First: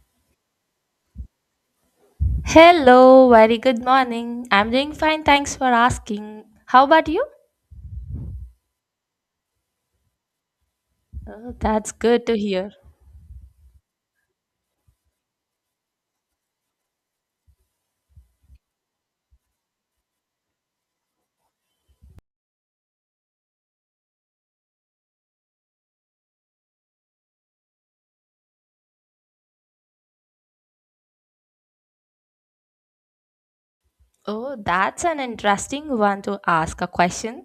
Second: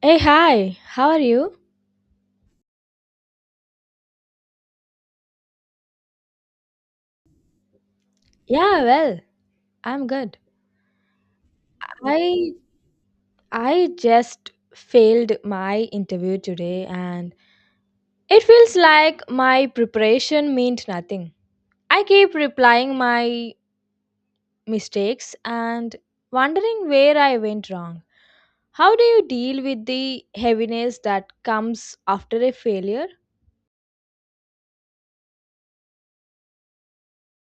Hey, hi. How are you? Hello, very good morning. I'm doing fine, thanks for asking. How about you? Yeah, well, I'm good. Oh, that's good to I hear. I just failed my interview today, and it feels like my preparation meant nothing. I keep replying my mistakes and wondering where I went wrong. How do you deal with the heaviness that comes after a failure? Oh, that's an interesting one to ask a question.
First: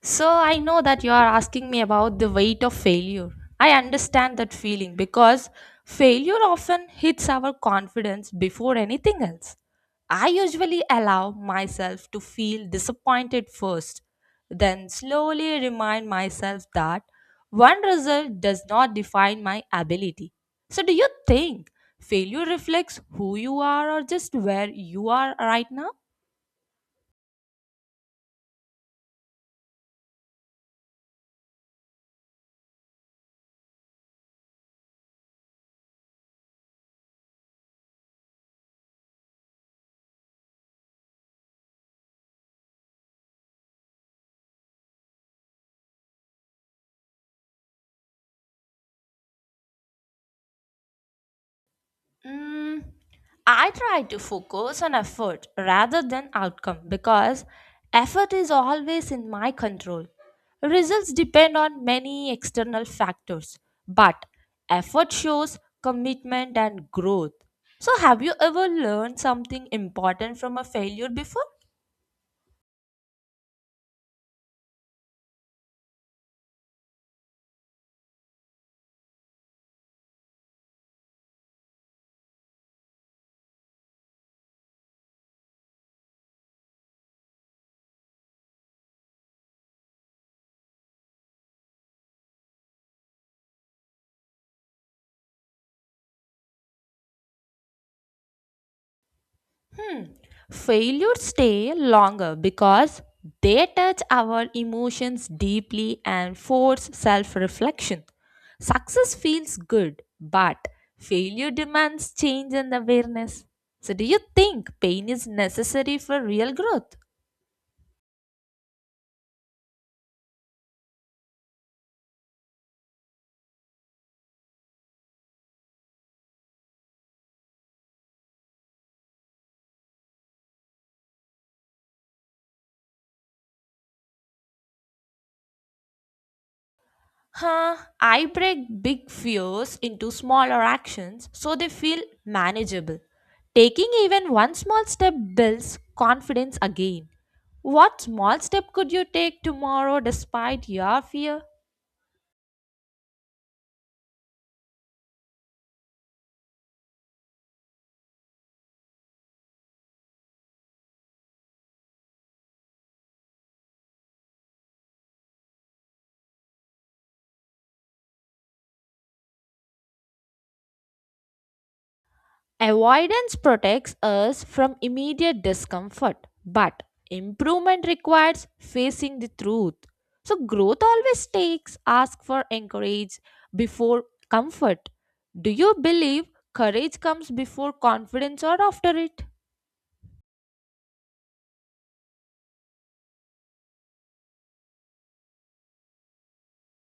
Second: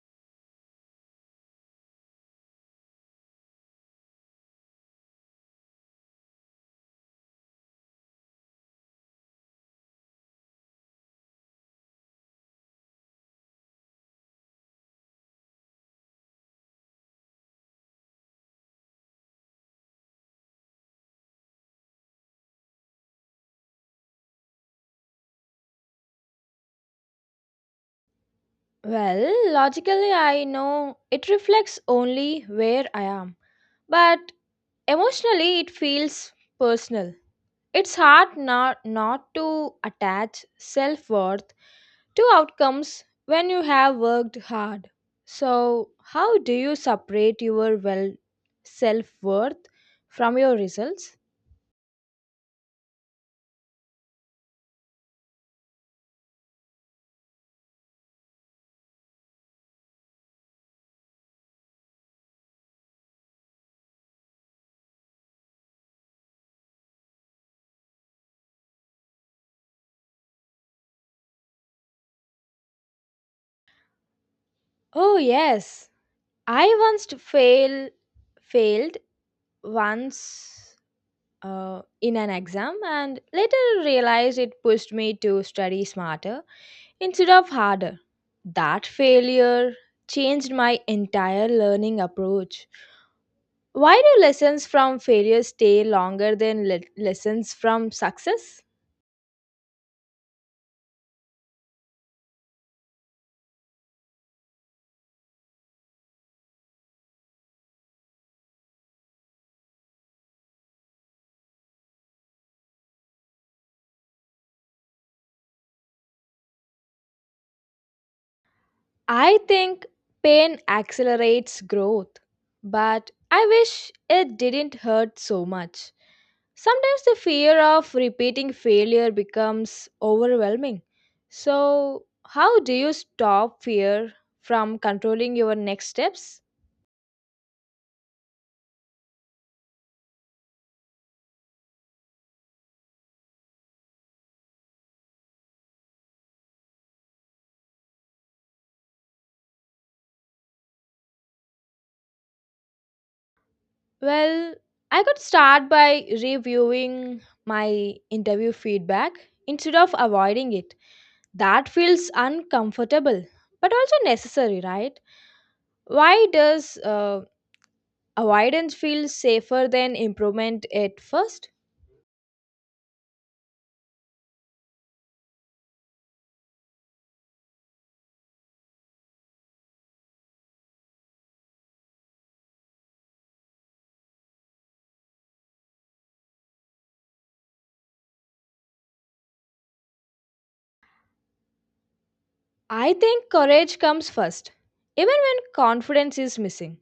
So, I know that you are asking me about the weight of failure. I understand that feeling because failure often hits our confidence before anything else. I usually allow myself to feel disappointed first, then slowly remind myself that one result does not define my ability. So, do you think failure reflects who you are or just where you are right now? Well, logically I know it reflects only where I am. But emotionally, it feels personal. It's hard not to attach self worth to outcomes when you have worked hard. So, how do you separate your well self worth from your results? Mm, I try to focus on effort rather than outcome because effort is always in my control. Results depend on many external factors, but effort shows commitment and growth. So, have you ever learned something important from a failure before? Oh yes, I once fail failed once in an exam and later realized it pushed me to study smarter instead of harder. That failure changed my entire learning approach. Why do lessons from failure stay longer than lessons from success? Hmm. Failures stay longer because they touch our emotions deeply and force self reflection. Success feels good, but failure demands change and awareness. So, do you think pain is necessary for real growth? I think pain accelerates growth, but I wish it didn't hurt so much. Sometimes the fear of repeating failure becomes overwhelming. So, how do you stop fear from controlling your next steps? Huh, I break big fears into smaller actions so they feel manageable. Taking even one small step builds confidence again. What small step could you take tomorrow despite your fear? Well, I could start by reviewing my interview feedback instead of avoiding it. That feels uncomfortable, but also necessary, right? Why does avoidance feel safer than improvement at first? Avoidance protects us from immediate discomfort, but improvement requires facing the truth. So, growth always takes ask for encourage before comfort. Do you believe courage comes before confidence or after it? I think courage comes first, even when confidence is missing.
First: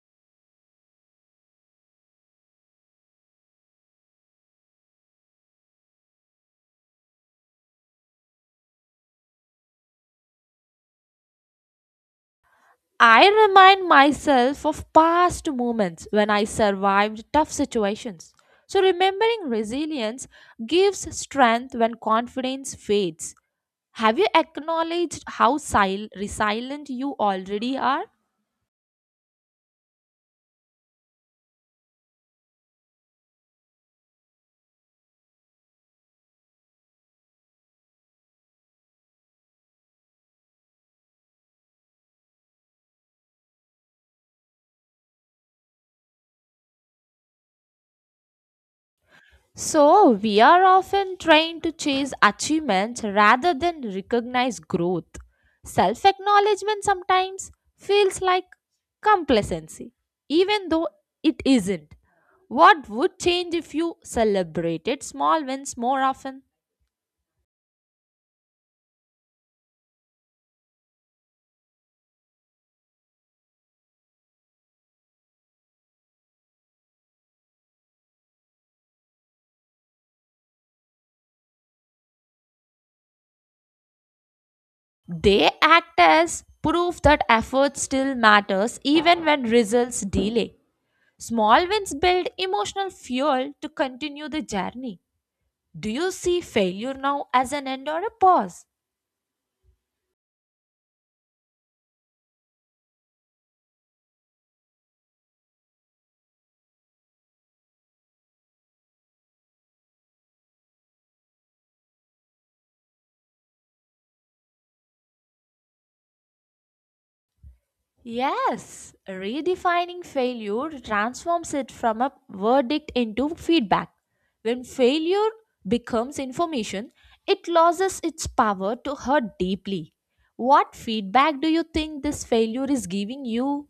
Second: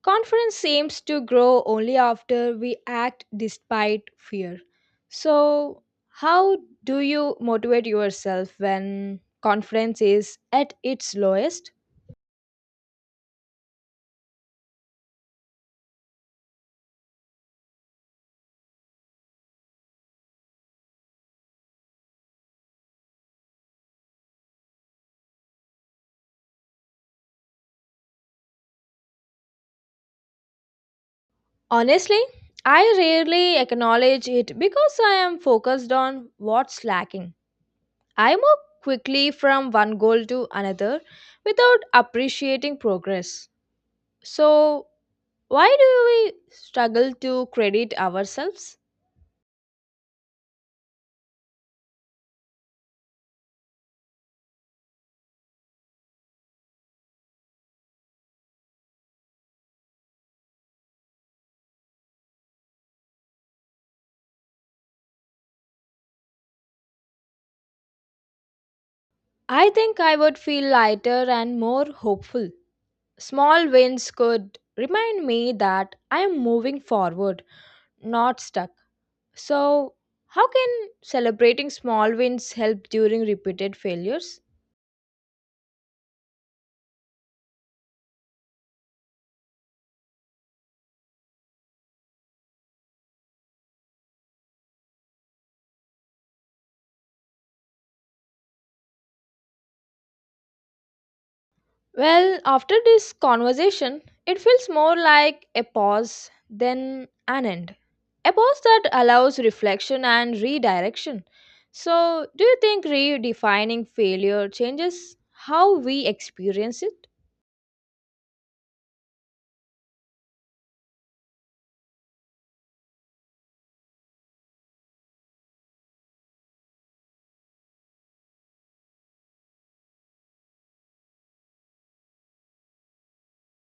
Confidence seems to grow only after we act despite fear. So, how do you motivate yourself when confidence is at its lowest? I remind myself of past moments when I survived tough situations. So, remembering resilience gives strength when confidence fades. Have you acknowledged how resilient you already are? Honestly, I rarely acknowledge it because I am focused on what's lacking. I move quickly from one goal to another without appreciating progress. So, why do we struggle to credit ourselves? So, we are often trying to chase achievement rather than recognize growth. Self acknowledgement sometimes feels like complacency, even though it isn't. What would change if you celebrated small wins more often? I think I would feel lighter and more hopeful. Small wins could remind me that I am moving forward, not stuck. So, how can celebrating small wins help during repeated failures? They act as proof that effort still matters even when results delay. Small wins build emotional fuel to continue the journey. Do you see failure now as an end or a pause? Well, after this conversation, it feels more like a pause than an end. A pause that allows reflection and redirection. So, do you think redefining failure changes how we experience it? Yes, redefining failure transforms it from a verdict into feedback. When failure becomes information, it loses its power to hurt deeply. What feedback do you think this failure is giving you?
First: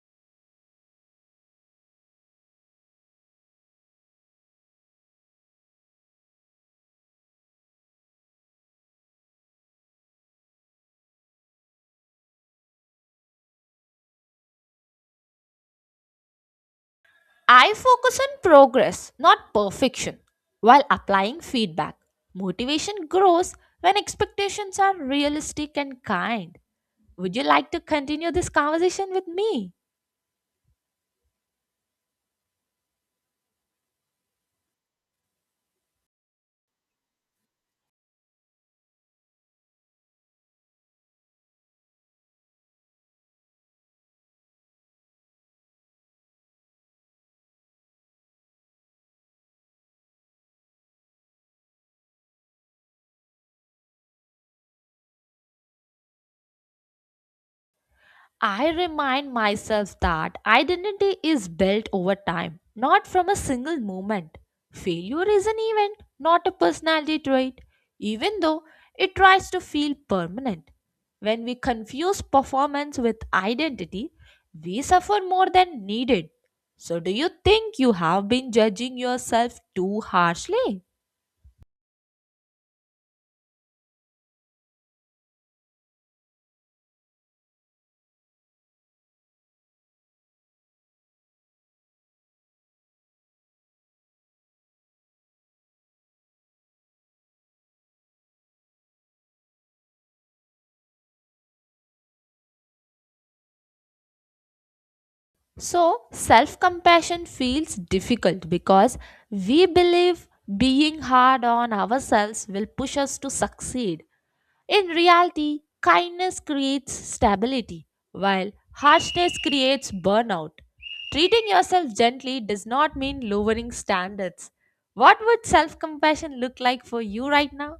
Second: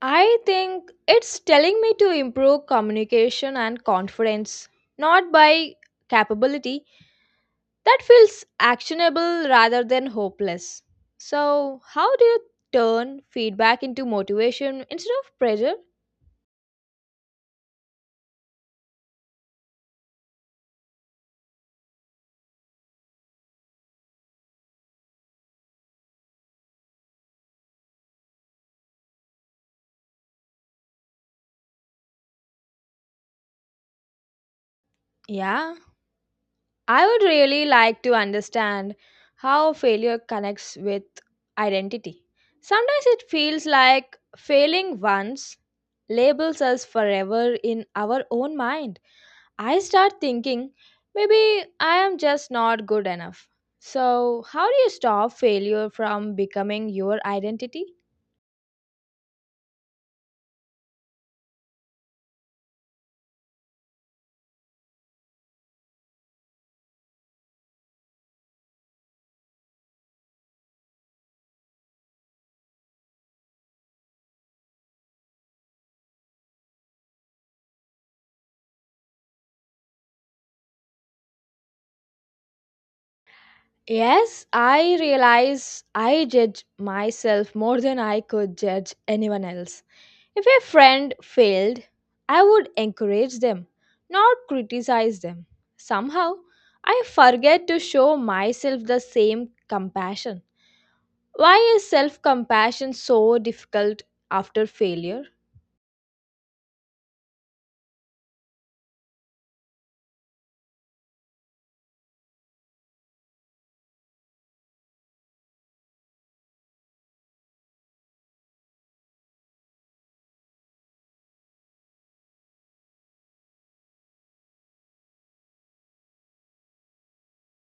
I think it's telling me to improve communication and confidence, not by capability. That feels actionable rather than hopeless. So, how do you turn feedback into motivation instead of pressure? I focus on progress, not perfection, while applying feedback. Motivation grows when expectations are realistic and kind. Would you like to continue this conversation with me? Yeah, I would really like to understand how failure connects with identity. Sometimes it feels like failing once labels us forever in our own mind. I start thinking maybe I am just not good enough. So, how do you stop failure from becoming your identity? I remind myself that identity is built over time, not from a single moment. Failure is an event, not a personality trait, even though it tries to feel permanent. When we confuse performance with identity, we suffer more than needed. So, do you think you have been judging yourself too harshly? Yes, I realize I judge myself more than I could judge anyone else. If a friend failed, I would encourage them, not criticize them. Somehow, I forget to show myself the same compassion. Why is self compassion so difficult after failure? So, self compassion feels difficult because we believe being hard on ourselves will push us to succeed. In reality, kindness creates stability, while harshness creates burnout. Treating yourself gently does not mean lowering standards. What would self compassion look like for you right now?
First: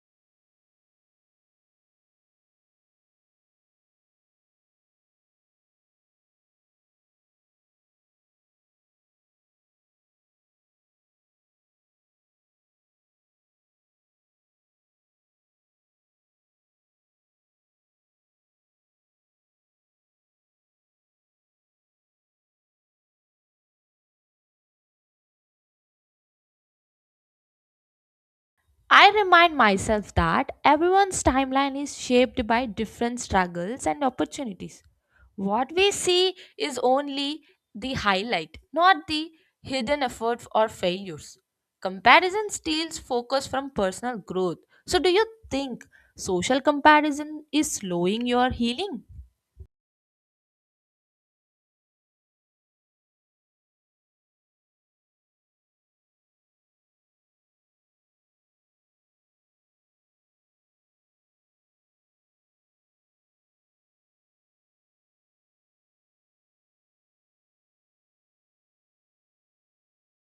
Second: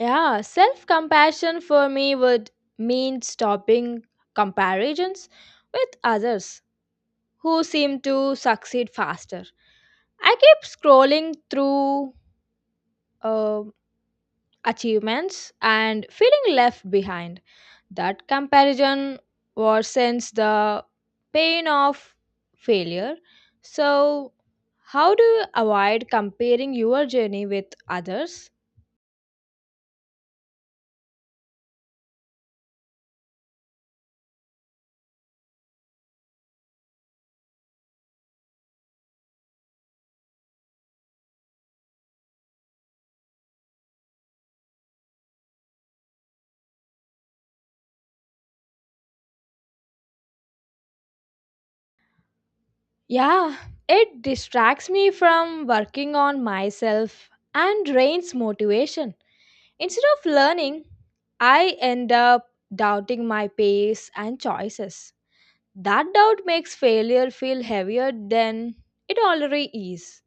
Yeah, self compassion for me would mean stopping comparisons with others who seem to succeed faster. I keep scrolling through uh, achievements and feeling left behind. That comparison worsens the pain of failure. So, how do you avoid comparing your journey with others? I remind myself that everyone's timeline is shaped by different struggles and opportunities. What we see is only the highlight, not the hidden efforts or failures. Comparison steals focus from personal growth. So, do you think social comparison is slowing your healing? Yeah, it distracts me from working on myself and drains motivation. Instead of learning, I end up doubting my pace and choices. That doubt makes failure feel heavier than it already is.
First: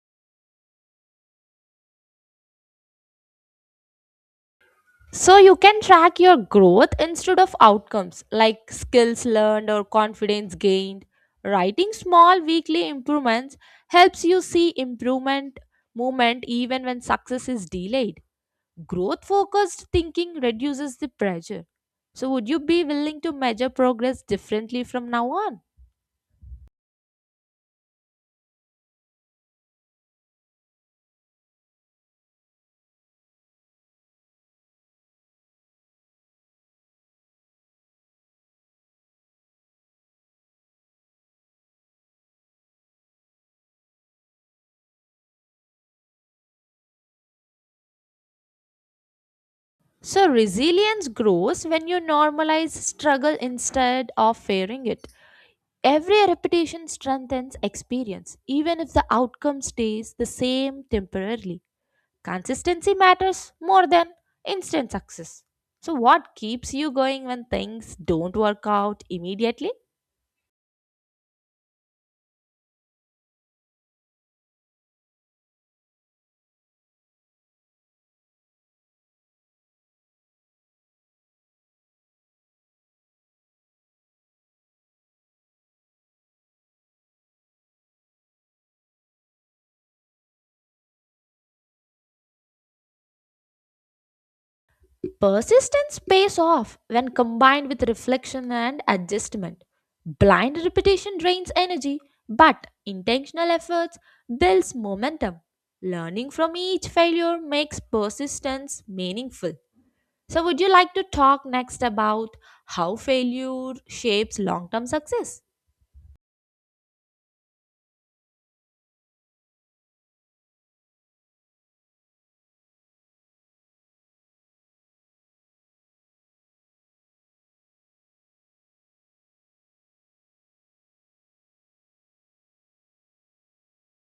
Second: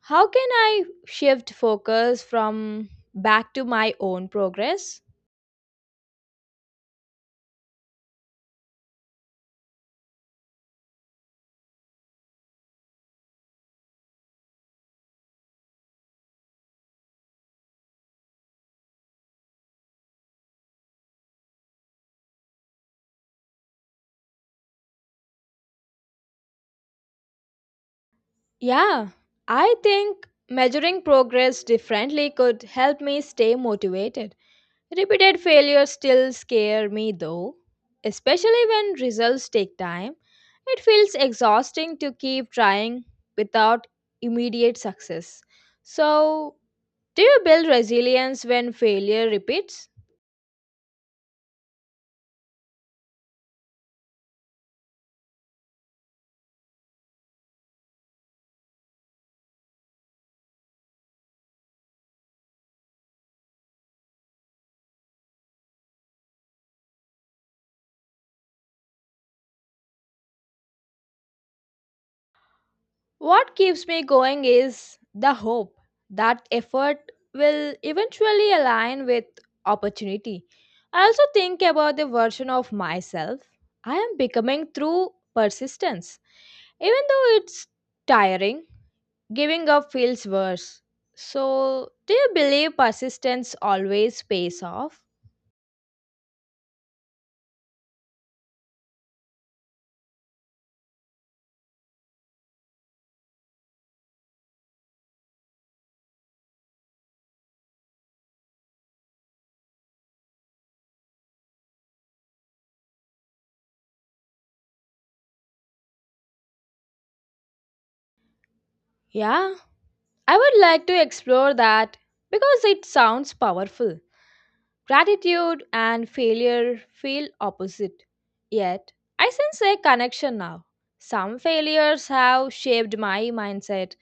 How can I shift focus from back to my own progress? So, you can track your growth instead of outcomes like skills learned or confidence gained. Writing small weekly improvements helps you see improvement movement even when success is delayed. Growth focused thinking reduces the pressure. So, would you be willing to measure progress differently from now on? Yeah, I think measuring progress differently could help me stay motivated. Repeated failures still scare me though, especially when results take time. It feels exhausting to keep trying without immediate success. So, do you build resilience when failure repeats? So, resilience grows when you normalize struggle instead of fearing it. Every repetition strengthens experience, even if the outcome stays the same temporarily. Consistency matters more than instant success. So, what keeps you going when things don't work out immediately? What keeps me going is the hope that effort will eventually align with opportunity. I also think about the version of myself I am becoming through persistence. Even though it's tiring, giving up feels worse. So, do you believe persistence always pays off? Persistence pays off when combined with reflection and adjustment. Blind repetition drains energy, but intentional efforts builds momentum. Learning from each failure makes persistence meaningful. So would you like to talk next about how failure shapes long-term success? Yeah, I would like to explore that because it sounds powerful. Gratitude and failure feel opposite. Yet, I sense a connection now. Some failures have shaped my mindset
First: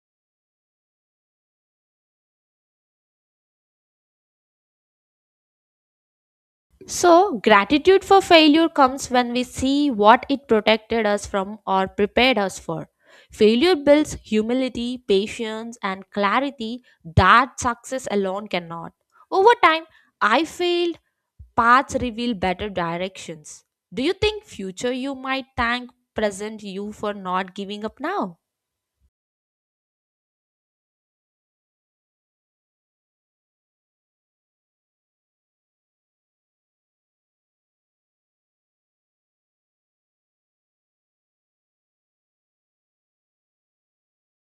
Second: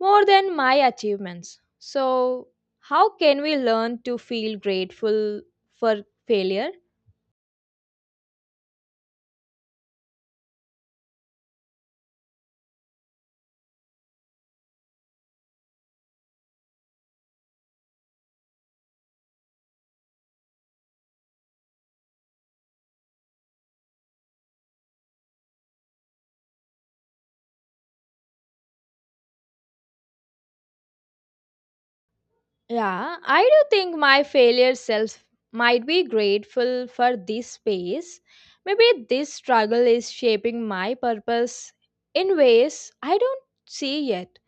more than my achievements. So, how can we learn to feel grateful for failure? So, gratitude for failure comes when we see what it protected us from or prepared us for. Failure builds humility, patience, and clarity that success alone cannot. Over time, I failed, paths reveal better directions. Do you think future you might thank present you for not giving up now? Yeah, I do think my failure self might be grateful for this space. Maybe this struggle is shaping my purpose in ways I don't see yet.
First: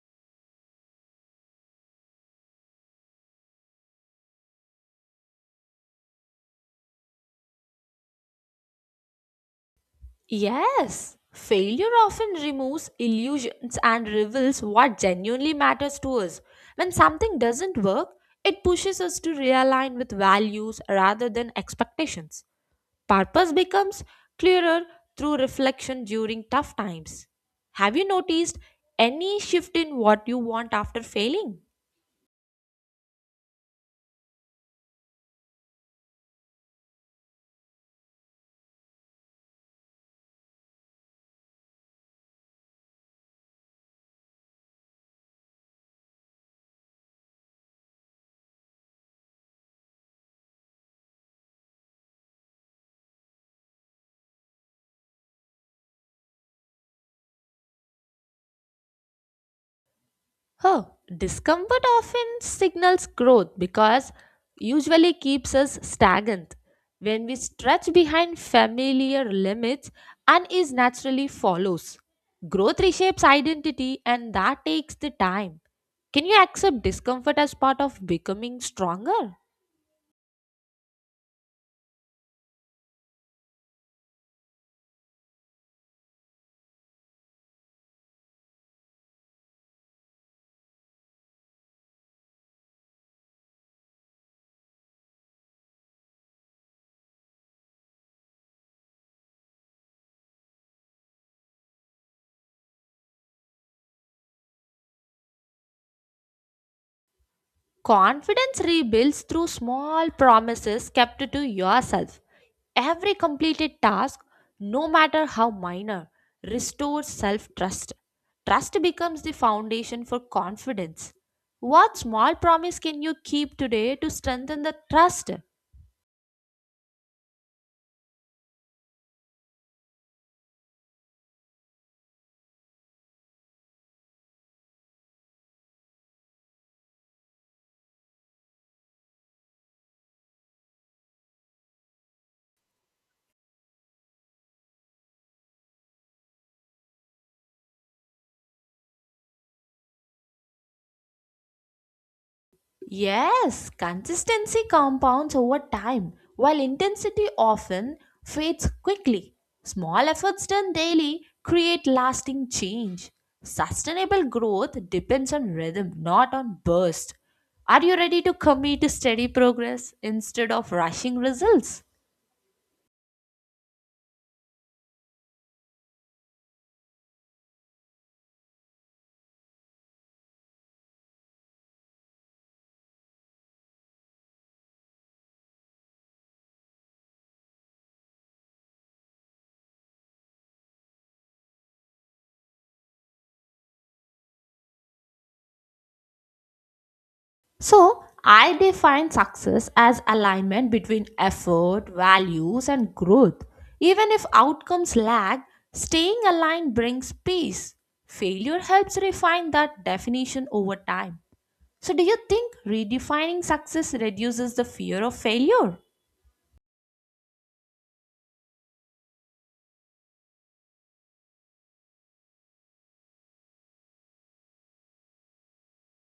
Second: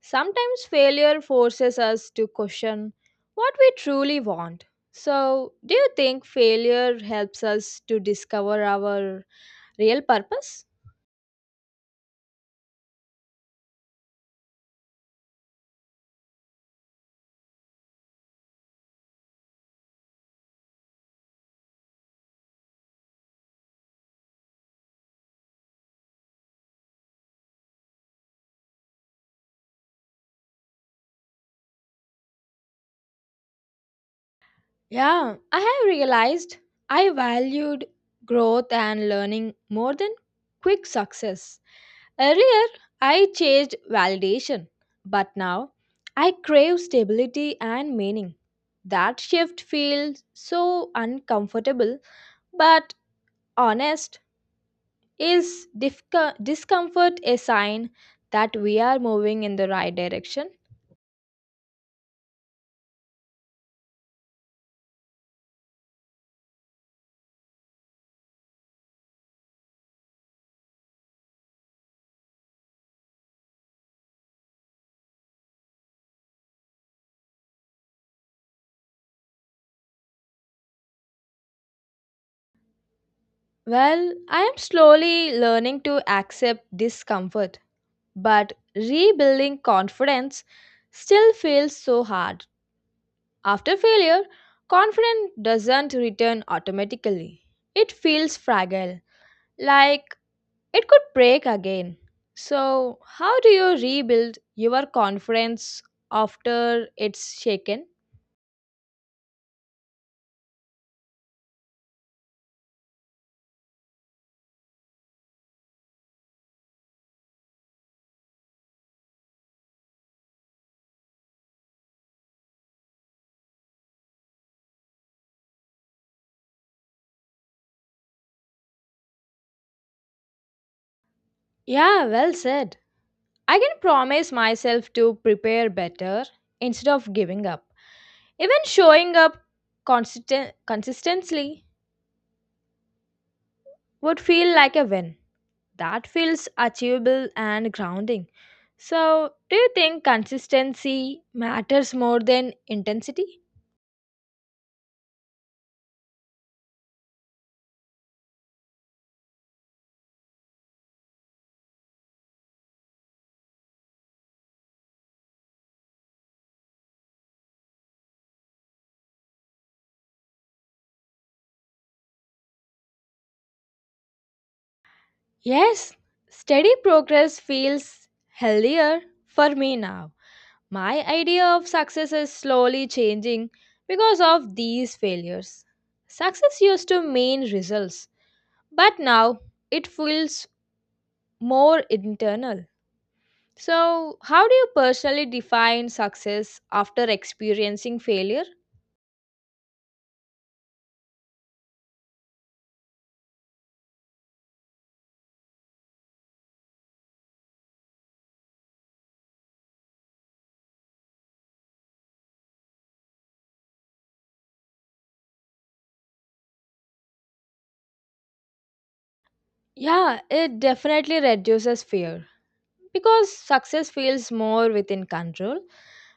Sometimes failure forces us to question what we truly want. So, do you think failure helps us to discover our real purpose? Yes, failure often removes illusions and reveals what genuinely matters to us. When something doesn't work, it pushes us to realign with values rather than expectations. Purpose becomes clearer through reflection during tough times. Have you noticed any shift in what you want after failing? Yeah, I have realized I valued growth and learning more than quick success. Earlier, I chased validation, but now I crave stability and meaning. That shift feels so uncomfortable but honest. Is discomfort a sign that we are moving in the right direction? Oh, discomfort often signals growth because usually keeps us stagnant when we stretch behind familiar limits and naturally follows. Growth reshapes identity and that takes the time. Can you accept discomfort as part of becoming stronger? Well, I am slowly learning to accept discomfort, but rebuilding confidence still feels so hard. After failure, confidence doesn't return automatically, it feels fragile, like it could break again. So, how do you rebuild your confidence after it's shaken? Confidence rebuilds through small promises kept to yourself. Every completed task, no matter how minor, restores self trust. Trust becomes the foundation for confidence. What small promise can you keep today to strengthen the trust? Yeah, well said. I can promise myself to prepare better instead of giving up. Even showing up consistently would feel like a win. That feels achievable and grounding. So, do you think consistency matters more than intensity? Yes, consistency compounds over time, while intensity often fades quickly. Small efforts done daily create lasting change. Sustainable growth depends on rhythm, not on burst. Are you ready to commit to steady progress instead of rushing results? Yes, steady progress feels healthier for me now. My idea of success is slowly changing because of these failures. Success used to mean results, but now it feels more internal. So, how do you personally define success after experiencing So, failure? I define success as alignment between effort, values, and growth. Even if outcomes lag, staying aligned brings peace. Failure helps refine that definition over time. So, do you think redefining success reduces the fear of failure? Yeah, it definitely reduces fear because success feels more within control.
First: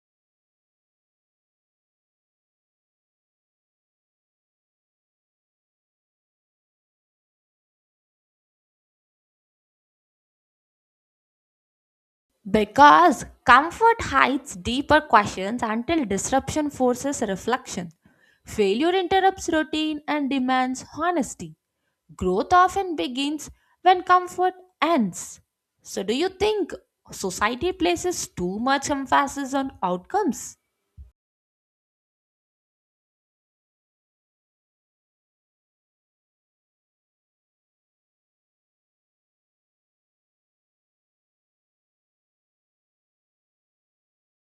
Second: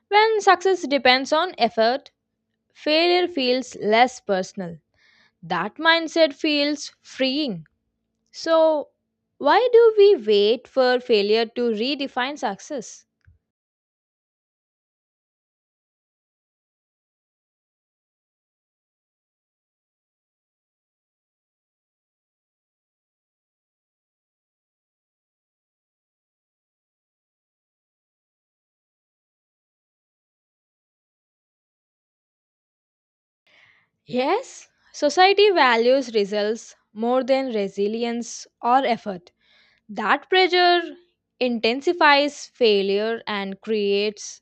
When success depends on effort, failure feels less personal. That mindset feels freeing. So, why do we wait for failure to redefine success? Because comfort hides deeper questions until disruption forces reflection. Failure interrupts routine and demands honesty. Growth often begins when comfort ends. So, do you think society places too much emphasis on outcomes? Yes, society values results more than resilience or effort. That pressure intensifies failure and creates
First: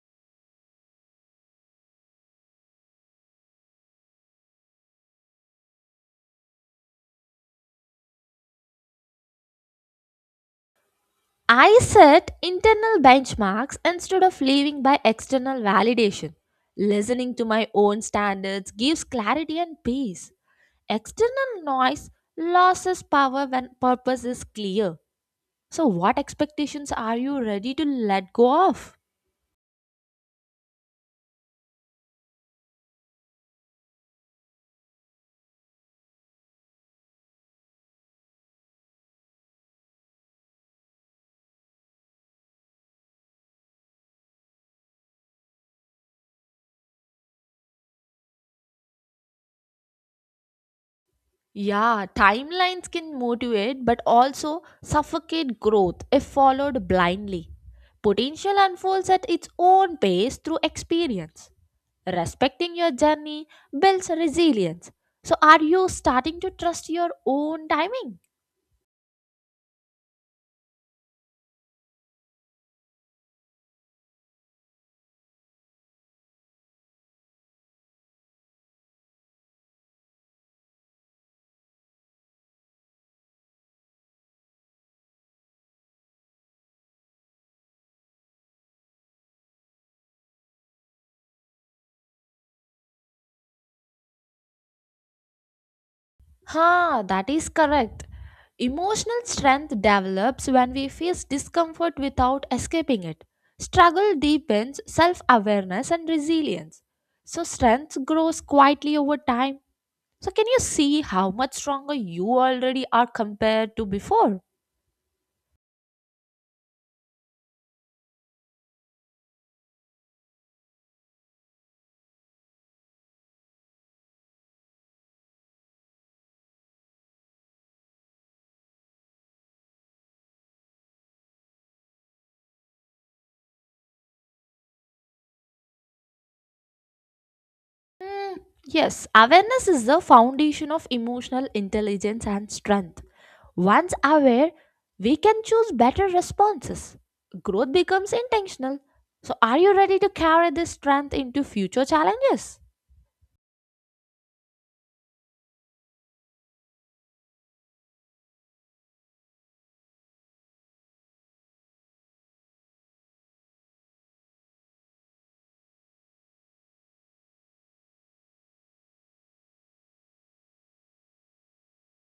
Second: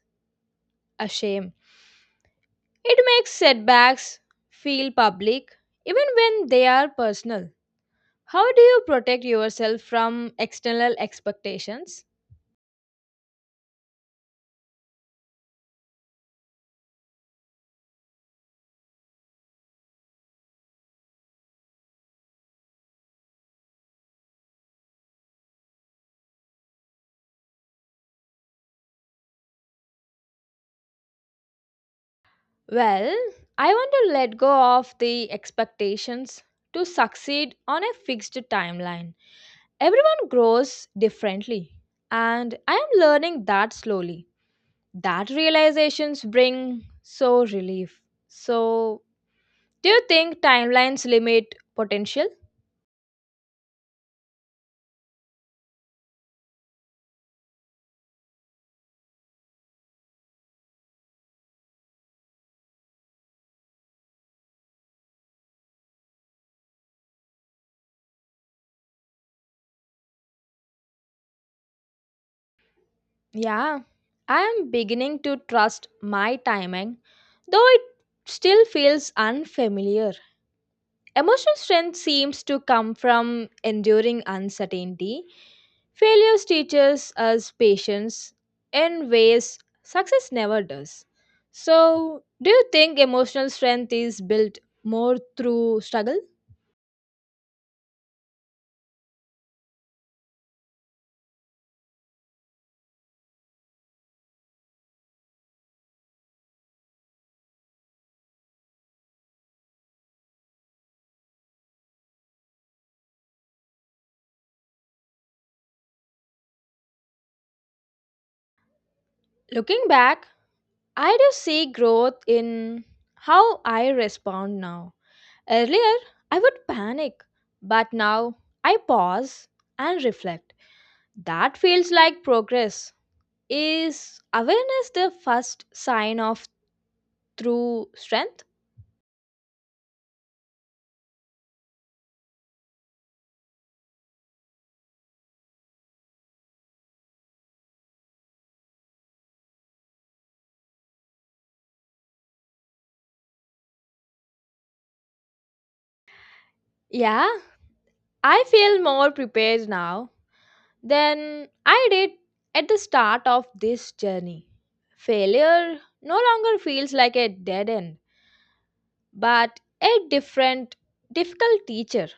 a shame. It makes setbacks feel public even when they are personal. How do you protect yourself from external I expectations? set internal benchmarks instead of living by external validation. Listening to my own standards gives clarity and peace. External noise loses power when purpose is clear. So, what expectations are you ready to let go of? Well, I want to let go of the expectations to succeed on a fixed timeline. Everyone grows differently, and I am learning that slowly. That realizations bring so relief. So, do you think timelines limit Yeah, potential? timelines can motivate but also suffocate growth if followed blindly. Potential unfolds at its own pace through experience. Respecting your journey builds resilience. So, are you starting to trust your own timing? Yeah, I am beginning to trust my timing, though it still feels unfamiliar. Emotional strength seems to come from enduring uncertainty. Failures teaches us patience in ways success never does. So, do you think emotional strength is built more through struggle? Ha, that is correct. Emotional strength develops when we face discomfort without escaping it. Struggle deepens self awareness and resilience. So, strength grows quietly over time. So can you see how much stronger you already are compared to before? Looking back, I do see growth in how I respond now. Earlier, I would panic, but now I pause and reflect. That feels like progress. Is awareness the first sign of true Hmm, strength? yes, awareness is the foundation of emotional intelligence and strength. Once aware, we can choose better responses. Growth becomes intentional. So are you ready to carry this strength into future challenges? Yeah, I feel more prepared now than I did at the start of this journey. Failure no longer feels like a dead end, but a different, difficult teacher.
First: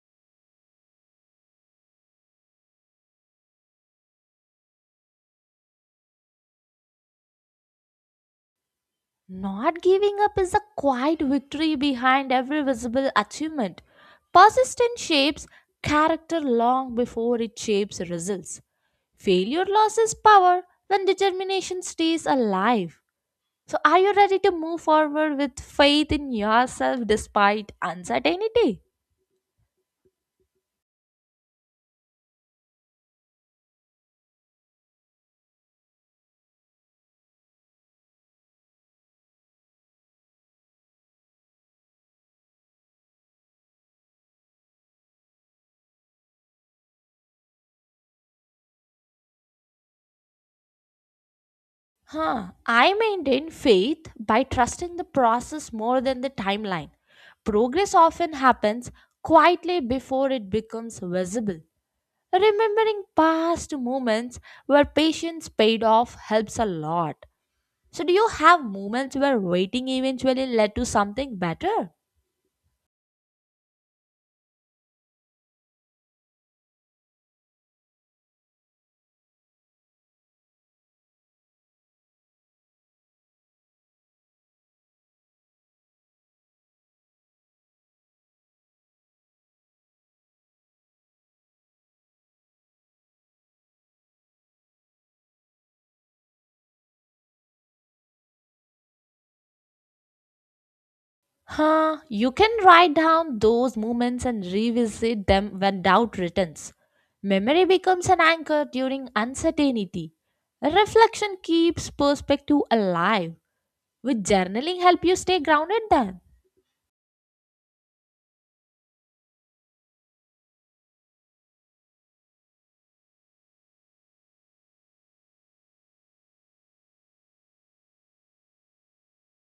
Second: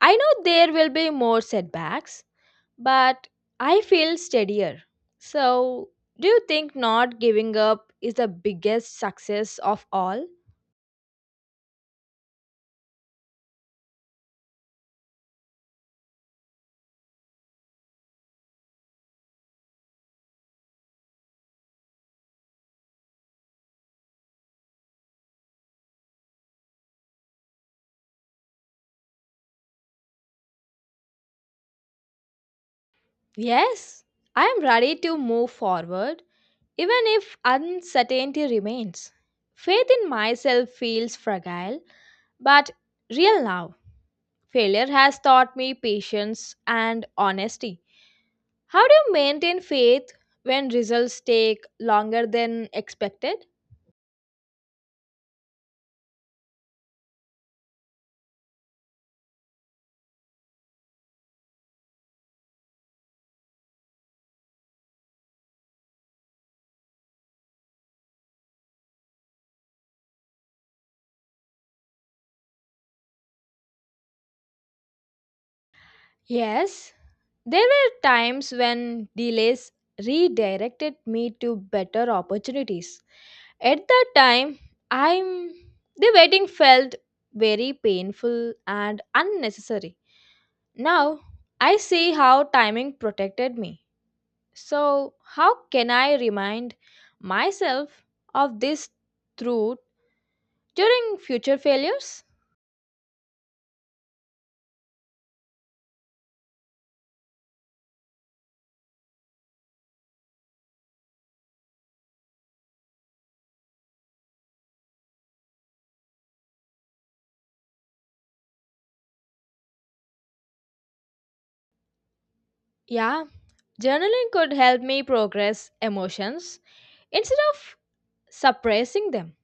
I know there will be more setbacks, but I feel steadier. So, do you think not giving up is the biggest success Not of giving all? up is a quiet victory behind every visible achievement. Persistence shapes character long before it shapes results. Failure loses power when determination stays alive. So, are you ready to move forward with faith in yourself despite uncertainty? Yes, I am ready to move forward, even if uncertainty remains. Faith in myself feels fragile, but real now. Failure has taught me patience and honesty. How do you maintain faith when results take longer than I expected? maintain faith by trusting the process more than the timeline. Progress often happens quietly before it becomes visible. Remembering past moments where patience paid off helps a lot. So, do you have moments where waiting eventually led to something better? Yes, there were times when delays redirected me to better opportunities. At that time, I'm the waiting felt very painful and unnecessary. Now, I see how timing protected me. So, how can I remind myself of this truth during future failures? You can write down those moments and revisit them when doubt returns. Memory becomes an anchor during uncertainty. Reflection keeps perspective alive. With journaling help you stay grounded then. Yeah, journaling could help me progress emotions instead of suppressing them.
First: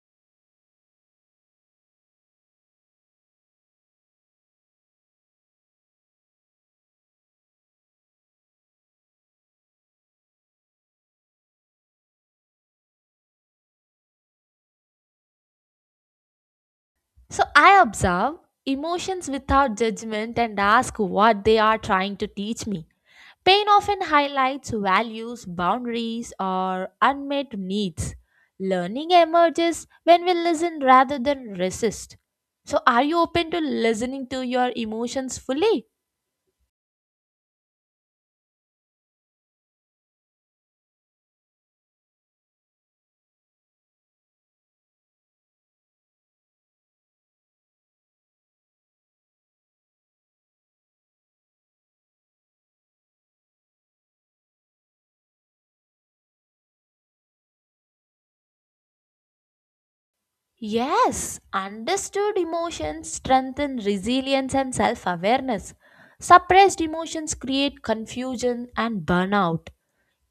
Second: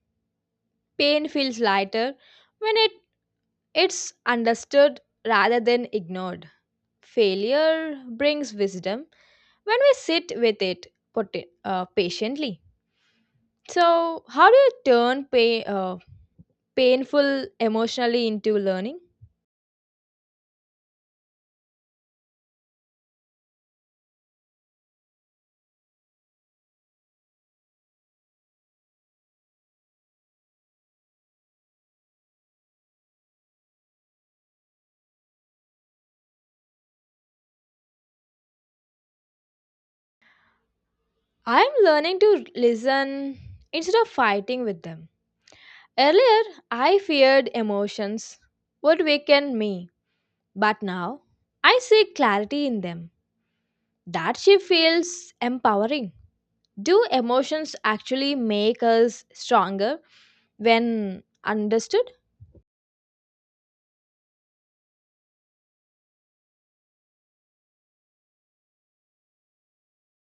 Pain feels lighter when it's understood rather than ignored. Failure brings wisdom when we sit with it patiently. So, how do you turn So painful I emotionally observe into learning? emotions without judgment and ask what they are trying to teach me. Pain often highlights values, boundaries, or unmet needs. Learning emerges when we listen rather than resist. So, are you open to listening to your emotions fully? I am learning to listen instead of fighting with them. Earlier, I feared emotions would weaken me, but now I see clarity in them. That she feels empowering. Do emotions actually make us stronger when Yes, understood? understood emotions strengthen resilience and self awareness. Suppressed emotions create confusion and burnout.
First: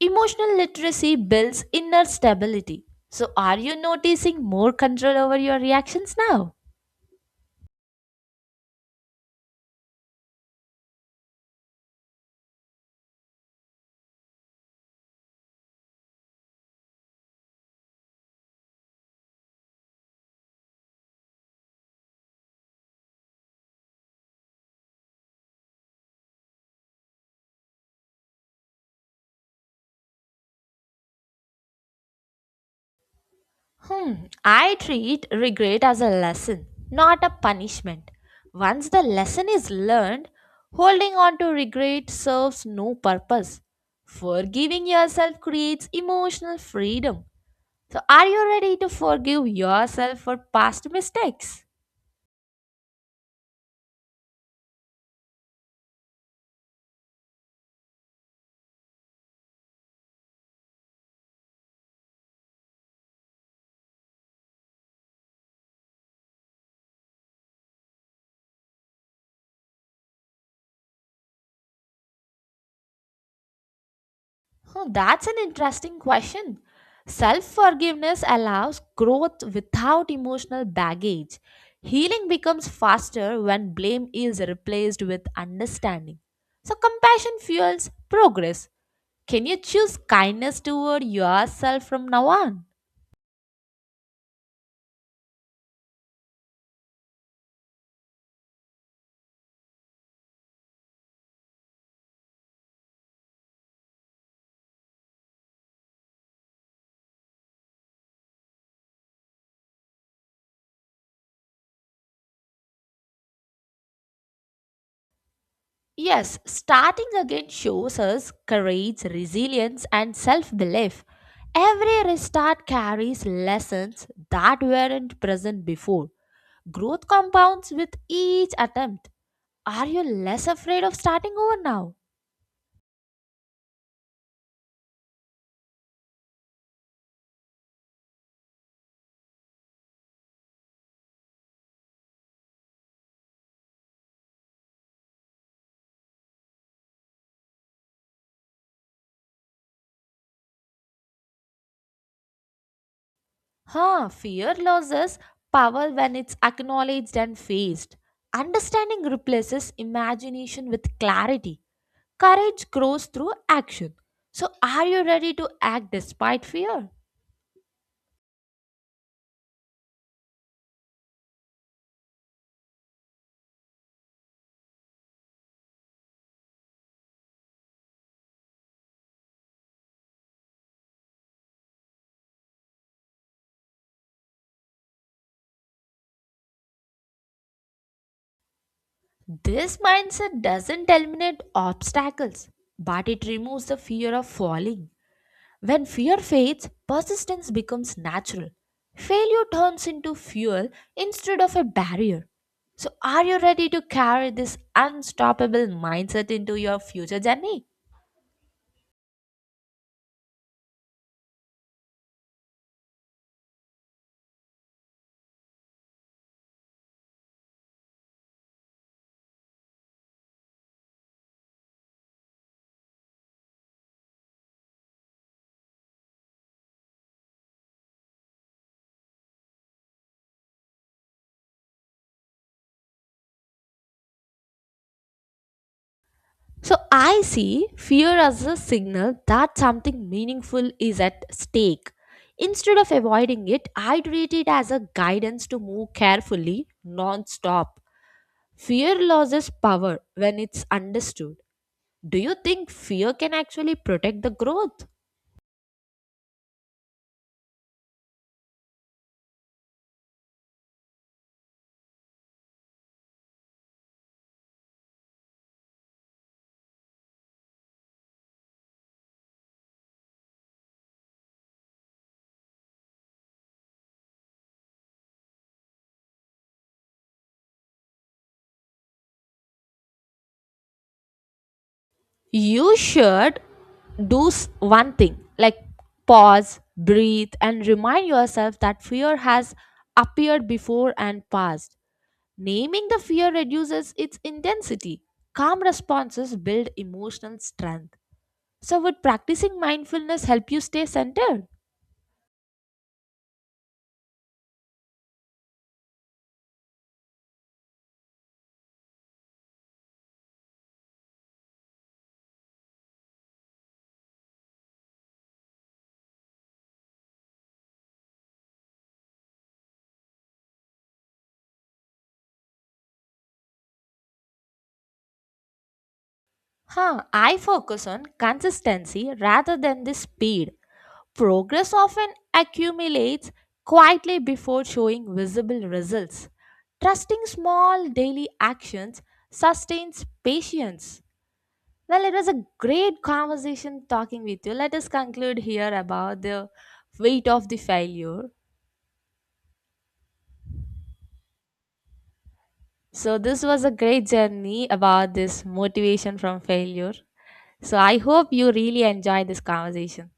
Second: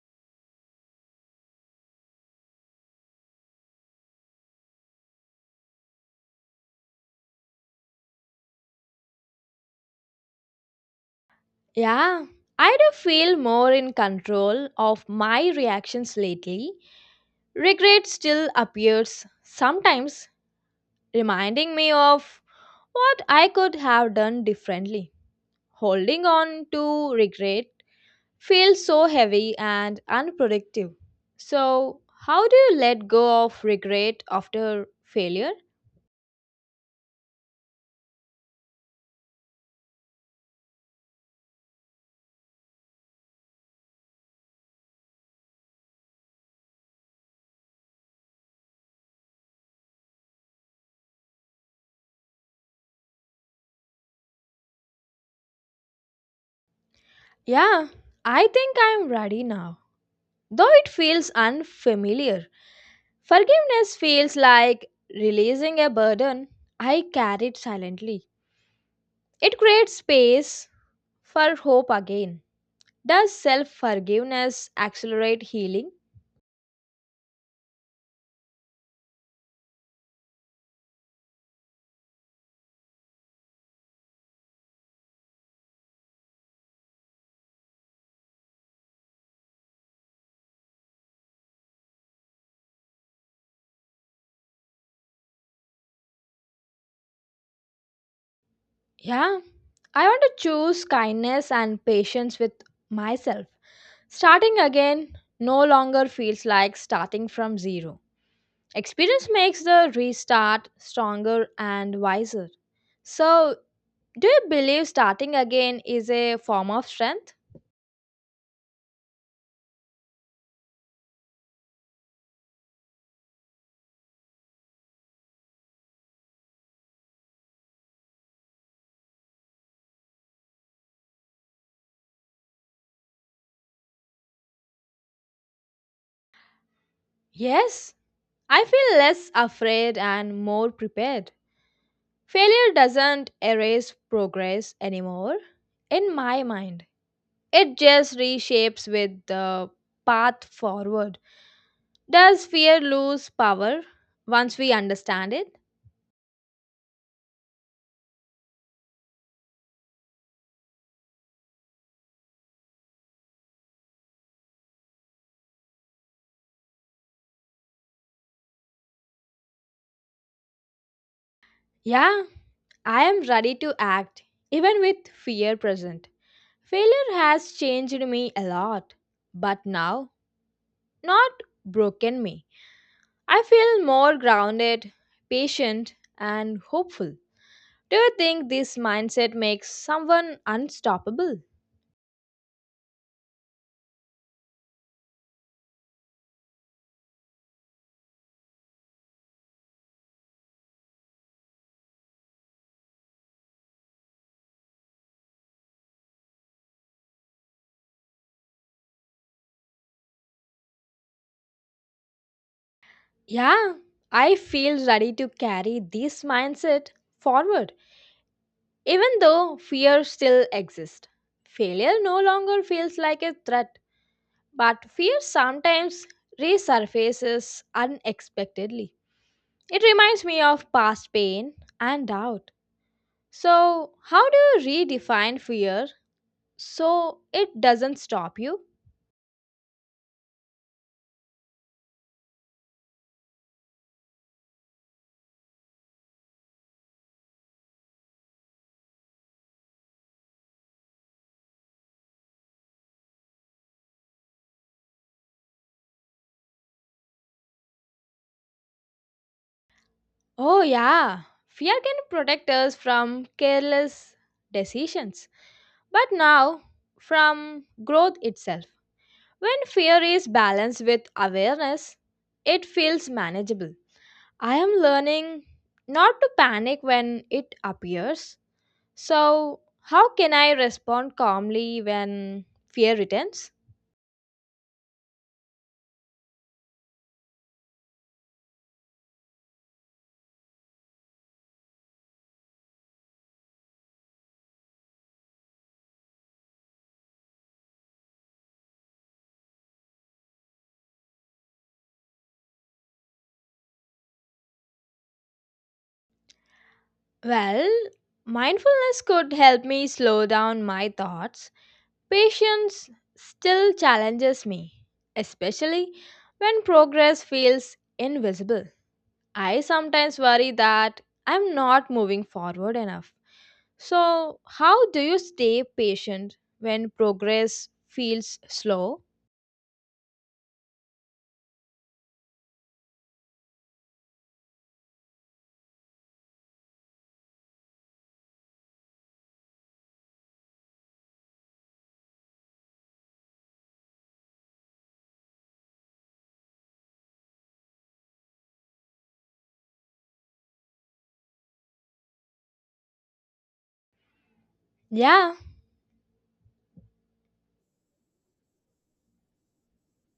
Emotional literacy builds inner stability. So, are you noticing more control over your reactions now? Yeah, I do feel more in control of my reactions lately. Regret still appears sometimes, reminding me of what I could have done differently. Holding on to regret feels so heavy and unproductive. So, how do you let go of regret Hmm, I after treat failure? regret as a lesson, not a punishment. Once the lesson is learned, holding on to regret serves no purpose. Forgiving yourself creates emotional freedom. So, are you ready to forgive yourself for past mistakes? Yeah, I think I'm ready now. Though it feels unfamiliar, forgiveness feels like releasing a burden I carried silently. It creates space for hope again. Does self forgiveness That's an accelerate healing? interesting question. Self forgiveness allows growth without emotional baggage. Healing becomes faster when blame is replaced with understanding. So, compassion fuels progress. Can you choose kindness toward yourself from now on? Yeah, I want to choose kindness and patience with myself. Starting again no longer feels like starting from zero. Experience makes the restart stronger and wiser. So, do you believe starting again is a Yes, form of starting strength? again shows us courage, resilience, and self belief. Every restart carries lessons that weren't present before. Growth compounds with each attempt. Are you less afraid of starting over now? Yes, I feel less afraid and more prepared. Failure doesn't erase progress anymore, in my mind. It just reshapes with the path forward. Does fear lose power Fear once we loses understand it? power when it's acknowledged and faced. Understanding replaces imagination with clarity. Courage grows through action. So, are you ready to act despite fear? Yeah, I am ready to act, even with fear present. Failure has changed me a lot, but now, not broken me. I feel more grounded, patient, and hopeful. Do you think this mindset makes This someone mindset doesn't unstoppable? eliminate obstacles, but it removes the fear of falling. When fear fades, persistence becomes natural. Failure turns into fuel instead of a barrier. So, are you ready to carry this unstoppable mindset into your future journey? Yeah, I feel ready to carry this mindset forward. Even though fear still exists, failure no longer feels like a threat, but fear sometimes resurfaces unexpectedly. It reminds me of past pain and doubt. So, how do you redefine fear So, I so it see doesn't fear stop as a you? signal that something meaningful is at stake. Instead of avoiding it, I treat it as a guidance to move carefully, non stop. Fear loses power when it's understood. Do you think fear can actually protect the growth? Oh, yeah, fear can protect us from careless decisions, but now from growth itself. When fear is balanced with awareness, it feels manageable. I am learning not to panic when it appears. So, how can I respond calmly when You fear should returns? do one thing like pause, breathe, and remind yourself that fear has appeared before and passed. Naming the fear reduces its intensity. Calm responses build emotional strength. So, would practicing mindfulness help you stay centered? Well, mindfulness could help me slow down my thoughts. Patience still challenges me, especially when progress feels invisible. I sometimes worry that I'm not moving forward enough. So, how do you stay patient when I progress focus on feels slow? consistency rather than the speed. Progress often accumulates quietly before showing visible results. Trusting small daily actions sustains patience. Well, it was a great conversation talking with you. Let us conclude here about the weight of the failure. So, this was a great journey about Yeah, this motivation from failure. So, I hope you really enjoyed this conversation.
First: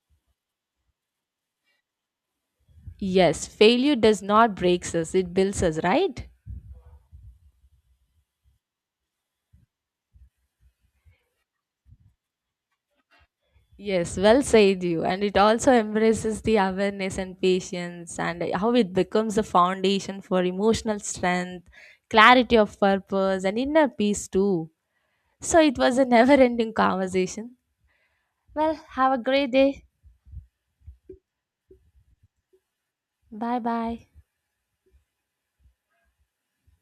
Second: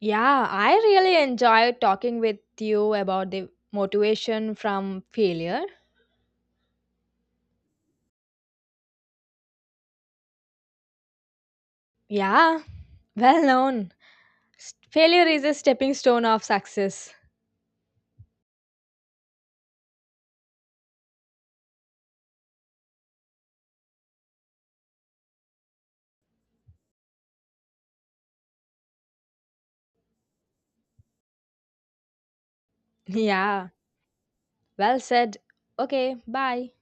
yeah, I really enjoy talking with you about Yes, the failure does not motivation break from us, it builds failure. us, right? Yeah, well known. Yes, well said you. And Failure it is a also stepping stone embraces of the success. awareness and patience and how it becomes the foundation for emotional strength, clarity of purpose, and inner peace too. So it was a never ending conversation. Well, have a great day. Bye Yeah, bye. well said. Okay, bye.